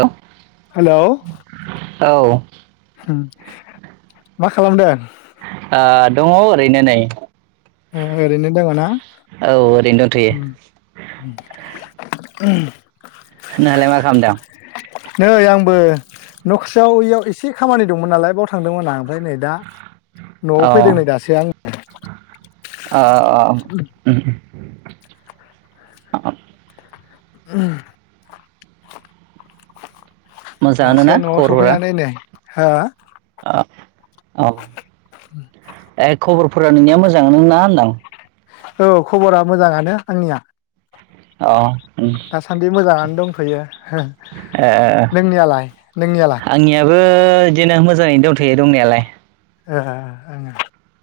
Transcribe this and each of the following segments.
औ हेलौ औ ओ मा खालामदों आ दङ ओरैनो नै ओरैनो दङ ना औ ओरैनो दंथ'यो [unintelligible] नोंहालाय मा खालामदों नै आंबो नखरसेयाव ओमफ्राय नै औ दा अ अ उम [unintelligible] [unintelligible] मोजांङानो दासो ना न'आव सफैनानै नै हो ओ औ [unintelligible] ए ख औ खबरा मोजाङानो आंनिया अ उम दासान्दि मोजाङानो दंथ'यो ए [unintelligible] आंनियाबो [unintelligible] [unintelligible]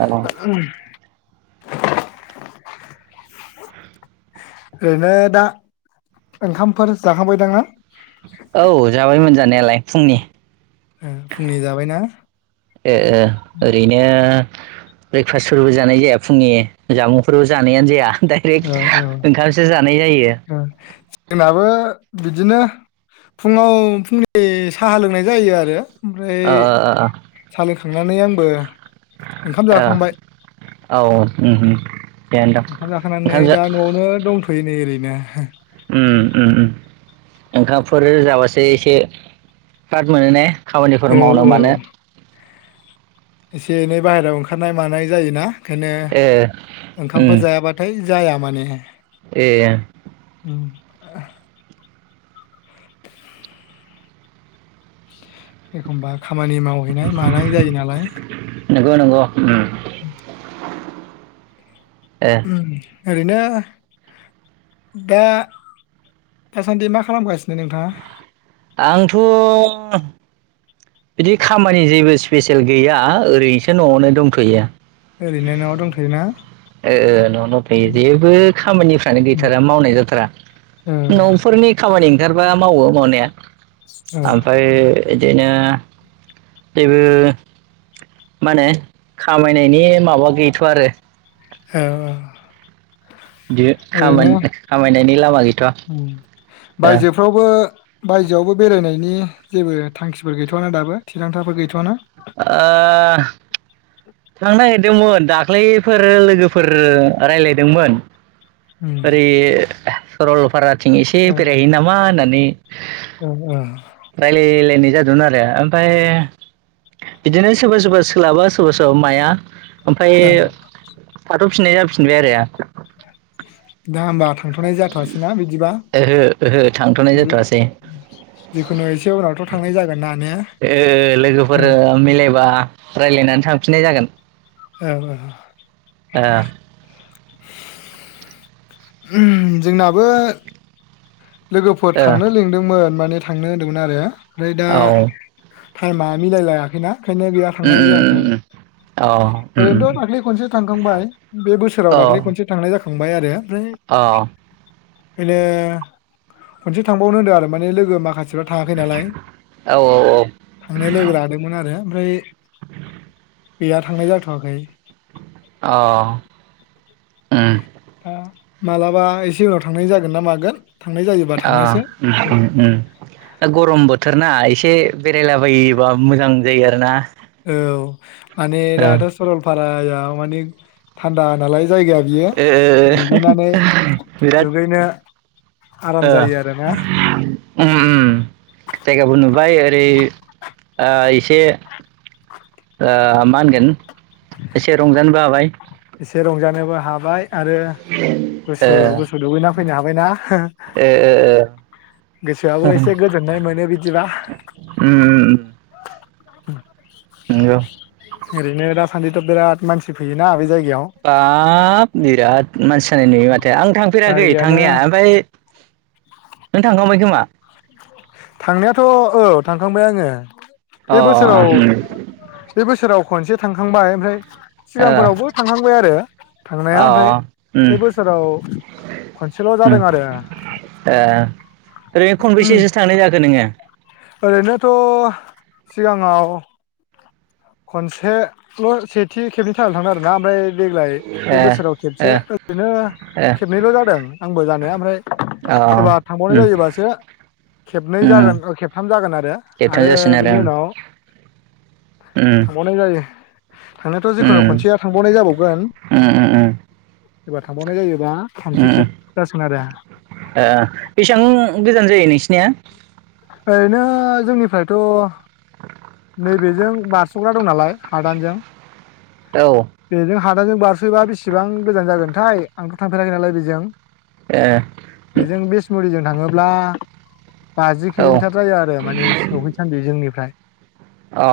औ [unintelligible] [unintelligible] औ जाबायमोन जानायालाय फुंनि फुंनि जाबायना ए ब्रेकफास्टफोरबो जानाय औ डाइरेक्ट औ ओंखामसो जानाय जायो ओ जोंनाबो बिदिनो फुङाव फुंनि साहा लोंनाय जायो आरो ओमफ्राय ओ ओ ओ सा लों खांनानै आंबो ओंखाम ओ जाखांबाय औ औ उम थिगानो दं ओंखाम जाखानानै ओंखाम जा दा न'आवनो दंथ'यो नै ओरैनो [unintelligible] उम उम ओंखामफोर जाबासो एसे फ्राद मोनो ने खामानिफोर औ मावनो औ मानो एसे एनै बाहेरायाव ओंखारनाय मानाय जायोना बेखायनो ए ओंखामफोर उम जायाबाथाय जाया माने ए ओम एखमबा खामानि मावहैनाय मानाय जायो नालाय बेबो नंगौ उ ए ओम ओरैनो दा दासानदि मा खालामगासिनो नोंथाङा आंथ' बा बिदि खामानि जेबो स्पेसियेल गैया ओरैनोसो न'आवनो दंथ'यो ओरैनो न'आव दंथ'योना ए न' न' थायो जेबो खामानिफ्रानो गैथारा मावनाय जाथारा औ न'फोरनि खा खामानि ओंखारबा मावो मावनाया औ ओमफ्राय बिदिनो जेबो मा होनो खामायनायनि माबा गैथ' आरो औ औ बिदि खामाय खामायनायनि लामा गैथ' ओ बायजोयावबो बेरायनायनि जेबो थांखिफोर गैथ'वाना दाबो थिरांथाफोर गैथ'वाना ओ थां नागिरदोंमोन दाख्लैफोर लोगोफोर रायज्लायदोंमोन उम एरै लसरलफारा थिं इसे बेरायहैनो नामा होननानै नि अ ओ जादोंमोन आरो ओमफ्राय बिदिनो सोरबा सोरबा सोलाबा सोरबा सो माया ओमफफ्राय ओ थाथ'फिननाय जाफिन- फिनबाय आरो दा होमबा थांथ'नाय जाथ'वासै ना बिदिबा ओहो ओहो थांथ'नाय जाथ'वासै जिखुनु एसे उनावथ' थांनाय जागोन ना ने ओ लोगोफोर ओम मिलायबा रायलायनानै थां थांफिननाय जागोन औ आ जोंनाबो लोगोफोर ओ थांनो लिंदोंमोन माने थांनो होनदोंमोन आरो ओमफ्राय दा ओ औ टाइमा मिलाय लायाखैना ओंखायनो गैया थांनाय जायाखै ओरैनोथ' दाखालै खनसे थांखांबाय बे बोसोराव दाखालै खनसे थांनाय थांबाय आरो अ बेले [inaudible] खनसे थांबावनो होदों आरो माने लोगो माखासे थाङाखै नालाय औ औ थांनो लोगो लादोंमोन आरो ओमफ्राय गैया थांनाय जाथ'वाखै अ उम दा मालाबा एसे उनाव थांनाय जागोन ना मागोन थांनाय जायोबा अ थांनोसै दा [inaudible] गरम बोथोर ना एसे बेरायलाबायोबा मोजां जायो आरो ना औ माने दाथ' सरलपारायाव मानि थानदा नालाय जायगाया बियो ओ ओ दुगैनानै बिराद दुगैनो आराम ओ जायो आरोना उम उम जायगाबो नुहैबाय ओरै ओ एसे ओ मा होनगोन एसे रंजानोबो हाबाय एसे रंजानोबो हाब बाय आरो ओ गुसु गुसु दुगैना फैनो हाबायना ओ ओ गोसोआबो एसे गोजोननाय मोनो बिदिबा उम उम उम नंगौ ओरैनो दासान्दिथ' बिराद मानसि फैयोना बे जायगा बाप बिराद मानसि जानाय नुयो मा आं थांफेराखै जायगायानो थांनाया ओमफ्राय नों थांखांबाय खोमा थांनायाथ' ओ थांखांबाय आङो अ उम बे बोसोराव बे बोसोराव खनसे थांखांबाय ओमफ्राय ओ अ सिगांफोरावबो थांहांबाय आरो थांनाया ओमफ्राय उम बे बोसोराव खनसेल' उम जादों ओ आरो। बैसो थानाय जाखो नोंङो? ओरै नोथ' सिगांङाव खनसेल' सेथि खेबनि थाखायल थांदों आरोना ओमफ्राय देग्लाय ओ ओ बे बोसोराव खेबसे ओरैनो खेबनैल' जादों आंबो जानाया ओमफ्राय ओ अ एबा थांबावनाय जायोबासो खेबनै उम जागोन ओ खेबथाम जागोन आरो खेबथाम आरो जासिगोन बेनि उम उनाव थांबावनाय जायो। [unintelligible] थांनायाथ' जिखुनु उम खनसेया थांबावनाय जाबावगोन उम उम उम एबार थांबावनाय जायोबा उम थामथि खेब ओ जासिगोन आरो बेसेबां गोजान जायो नोंसिनिया ओरैनो जोंनिफ्रायथ' नैबेजों बारस'ग्रा दं नालाय हादानजों औ ओ बेजों हादाजों बारसयोबा बेसेबां गोजान जागोनथाय आंथ' थां फेराखै नालाय बेजों बेजों बिसमुरिजों थांङोब्ला बाजि औ किल'मिटार जायो आरो माने सौहैसान्दि जोंनिफ्राय अ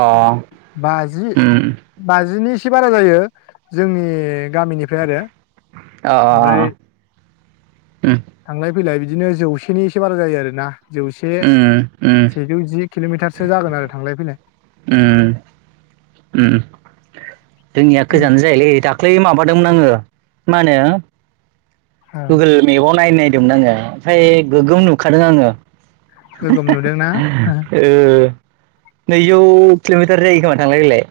बाजि ओम बाजिनि एसे बारा जायो जोंनि गामिनिफ्राय आरो अ ओमफ्राय उम थांनाय फैलाय बिदिनो जौसेनि एसे बारा जायो आरोना जौसे उम उम सेजौ जि किल'मिटारसो जागोन आरो थांनाय फैनाय उम उम जोंनिया गोजा जायोलै दाख्लै माबादोंमोन आंङो। मा होनो औ गुगोल मेबाव नायनाय [unintelligible] ओमफ्राय गोगोम नुखादों आंङो गोगोम नुदोंना [unintelligible] ओ नैजौ किल'मिटार जायो खोमा थांलाय फैलाय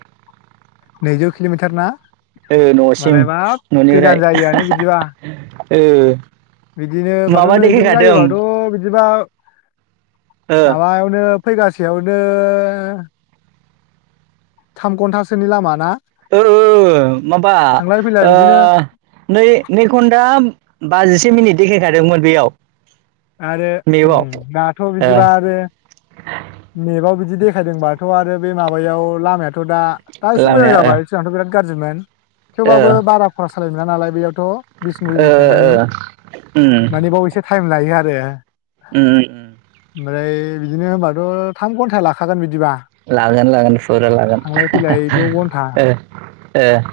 नैजौ किल'मिटार ना? ओ न'सिम होमबालाय बाब गोजान न'निफ्राय जायोआनो बिदिबा [unintelligible] ओ बिदिनो माथो माबा नैजों देखायखादों जायोबाथ' बिदिबा ओ माबायावनो फैगासेयावनो थाम घन्टासोनि लामाना [unintelligible] ओ माबा फैलाय ओ बिदिनो नै नै घन्टा बाजिसे मिनिट देखायखादोंमोन बेयाव आरो ओम मेपाव दाथ' ओ बिदिबा आरो मेपाव बिदि बिदि देखायदोंबाथ' आरो बे माबायाव लामाया थ'दा दा एसे मोजां लामाया जाबाय ओ सिगांथ' बिराद गारजिमोन थेवबाबो बारा खरस [unintelligible] बेयाव ओ थ'बिसमुरिनिफ्राय माने ओ माने बाव एसे [unintelligible] [unintelligible] [unintelligible] ओम ओम ओमफ्राय बिदिनो होनबाथ' थाम घन्टा लाखागोन बिदि लागोन लागोन फुरा लागोन थांलाय फैलाय द' घन्टा [unintelligible] ओ ओ [unintelligible]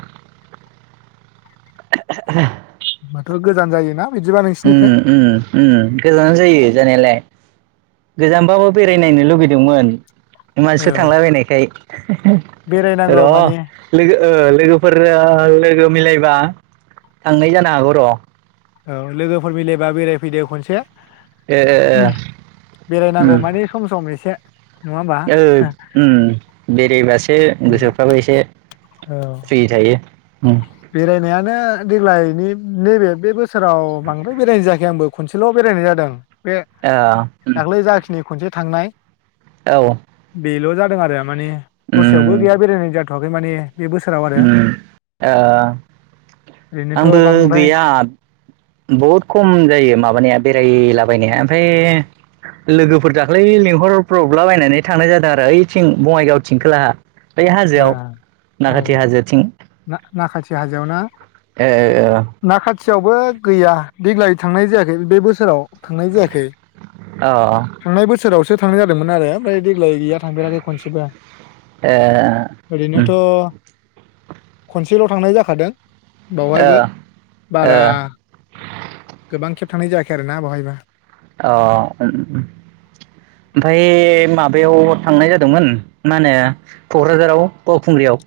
होनमबाथ' गोजान जायोना बिदिबा नोंसिनिफ्राय ओम ओम ओम गोजानानो जायो जानायालाय गोजानबाबो बेरायनायनो लुगैदोंमोन । मानसिफोर औ थांलाबायनायखाय [unintelligible] र' बेरायनांगौ लोगो माने ओ लोगोफोरजो लोगो मिलायबा थांनाय जानो हागौ र' औ लोगोफोर मिलायबा बेरायफैदो खनसे ओम बेरायनांगौ माने सम सम एसे नङा होमबा औ ओम बेरायबासो गोसोफ्राबो एसे औ फ्रि थायो उम बेरायनायानो देग्लाय नैबे बे बोसोराव बांद्राय बेरायनाय जायाखै आंबो खनसेल' बेरायनाय जादों । बे ओ उम दाख्लै जाखिनि खनसे थांनाय औ बेल' जादों आरो माने दसेयावबो उम गैया बेरायनाय जाथ थाबै माने बे बोसोराव आरो उम ओ ओरैनोथ' आंबो बांद्राय गैया बहुद खम जायो माबानाया बेरायला बायनाया ओमफ्राय लोगोफोर दाख्लै लेंंहरब्रबला बायनानै थांनाय जादों आरो ओइथिं बङाइगाव थिं खोलाहा बेै ओ हाजोआव औ नाखाथि औ हाजोथिं नाखाथि हाजोआव ना नाखाथि खाथियावबो गैया देग्लाय थांनाय जायाखै बे बोसोराव थांनाय जायाखै ओ अ थांनाय बोसोराव सो थांनाय जादोंमोन आरो ओमफ्राय देग्लाय गैया थांफेराखै खनसेबो ए उम ओरैनोथ' खनसेल' थांनाय जाखादों ओ बावहायबो अ बारा गोबां खेब थांनाय जायाखै आरोना बहायबो अ ओमफ्राय माबायाव थांनाय जादोंमोन मा होनो क'क्राझाराव बावखुंग्रियाव?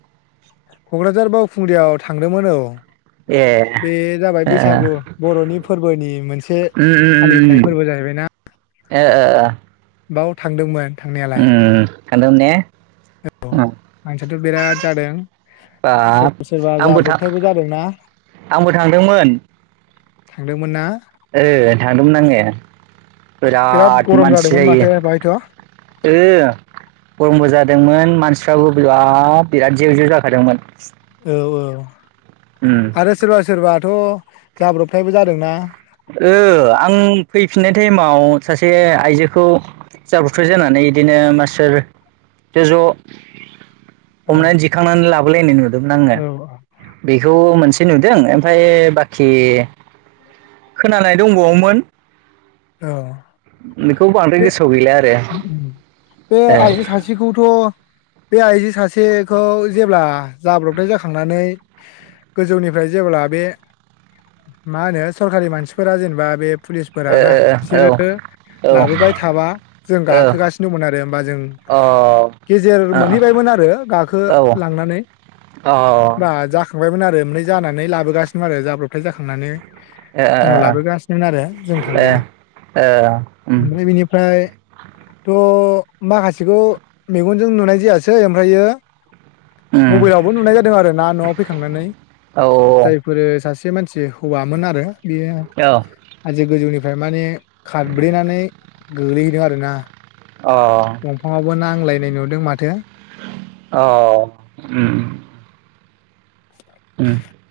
क'क्राझार बावखुंग्रियाव थांदोंमोन औ ए ओ बे जाबाय बैसागु बर'नि फोरबोनि मोनसे उम फालिथाय फोरबो जाहैबाय ना ओ ओ बाव थांदोंमोन। थांनायालाय थांनदोंमोन ने औ मानसियाथ' बिराद जादों बाब सोरबा सोरबा आंबो थां जाब्रबथायबो जादोंना आंबो थांदोंमोन थांदोंमोन ना ओ थांदोंमोन आङो बिराद गरम मानसि जादोंमोन जायो माथो बाहायथ' ओ गरमबो जादोंमोन मानसि मानसिफ्राबो बिराद जेव जेव जाखादोंमोन औ औ उम आरो सोरबा सोरबा थ' जाब्रबथायबो जादोंना ओ आं फैफिननाय टाइमाव सासे आइजोखौ जाब्रबथाय जानानै बिदिनो मानसिफोर ज' ज' हमनानै औ दिखांनानै लाबोलायनाय नुदोंमोन आङो औ बेखौ मोनसे ए नुदों ओमफ्राय बाखि खोनानाय दंबावोमोन औ बेखौ बांद्राय बे गोसोआव गैला आरो बे आइजो सासेखौथ' बे आइजो सासेखौ जेब्ला जाब्रबथाय जाखांनानै गोजौनिफ्राय जेब्ला बे मा होनो सरखारि मानसिफोरा जेनेबा बे पुलिसफोराना ओ बिसोरो ओ लाबोबाय थाबा जों औ गाखोगासिनो दंमोन आरो होमबा जों औ औ गेजेर अ मोनहैबायमोन आरो गाखो ओ औ लांनानै होमबा जाखांबाय आरो ओमफ्राय जानानै लाबोगासिनो आरो जाब्रबथाय जाखांनानै उनाव लाबोगासिनोमोन आरो जों थांबा मफ्राय बिनिफ्राय थ अ माखासेखौ मेगनजों नुनाय जायासै ओमफ्रायो मबाइलावबो नुनाय जादों आरो ना नआव फैखांनानै जायफोरो सासे से मानसि हौवामोन आरो बेयो आजि गोजौनि ओमफ्राय माने खारब्रेनानै गोलैदों आरोना दंफाङावबो नांलाय होननाय नुदों माथो औ उम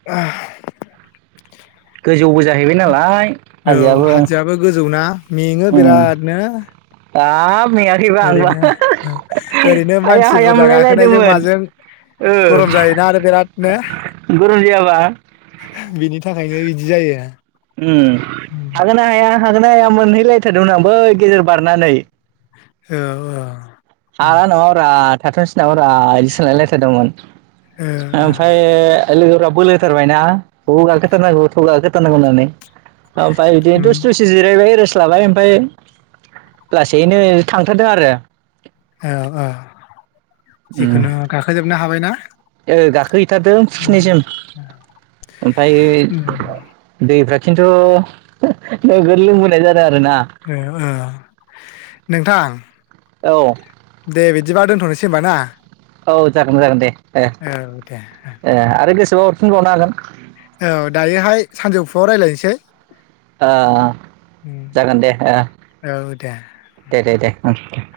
आ गोजौ औ हाजोआबो गोजौना मेङो बिरादनो आ ओरैनो ओरैनो हाया मानसि हाया बुरजा गाखोनायजों मोनलायलायदोंमोन माजों ओ गरम जायोना आरो बिरादनो गरम जायाबा बिनि थाखायनो बिदि जायो उम हागोन ना हाया हागोन ना हाया मोनहैलायथारदोंमोन आं बै गेजेर बारनानै औ औ हाला नामा ब्रा थाथ‌ निसै नामा बा बिदि सानलायलायथारदोंमोन ओ ओमफ्रायो ए लोगोफोरा बोलायथारबायना थु गाखो थारनांगौ थारनांगौ होननानै आ फाय इदि ओ दसे दसे जिरायबाय फ्लाबाय ओमफ्राय लासैनो थांथारदों आरो औ औ जिखुनु गाखोजोबनो हाबायना ए गाखोहैथारदों उम खिनिसिम ओमफाय उम बे [unintelligible] खिनथु नोगोर लोंबोनाय जा औ औ नोंथां औ दे बिदि बा दोनथनो सै होनबा ना। औ जागोन जागोन दे ए औ दे ए आरो गोसोबा अर फैबावनो हागोन। औ दायोहाय सानजौफुआव रायलायनसै। आ जागोन आ औ दे दे दे दे उम उम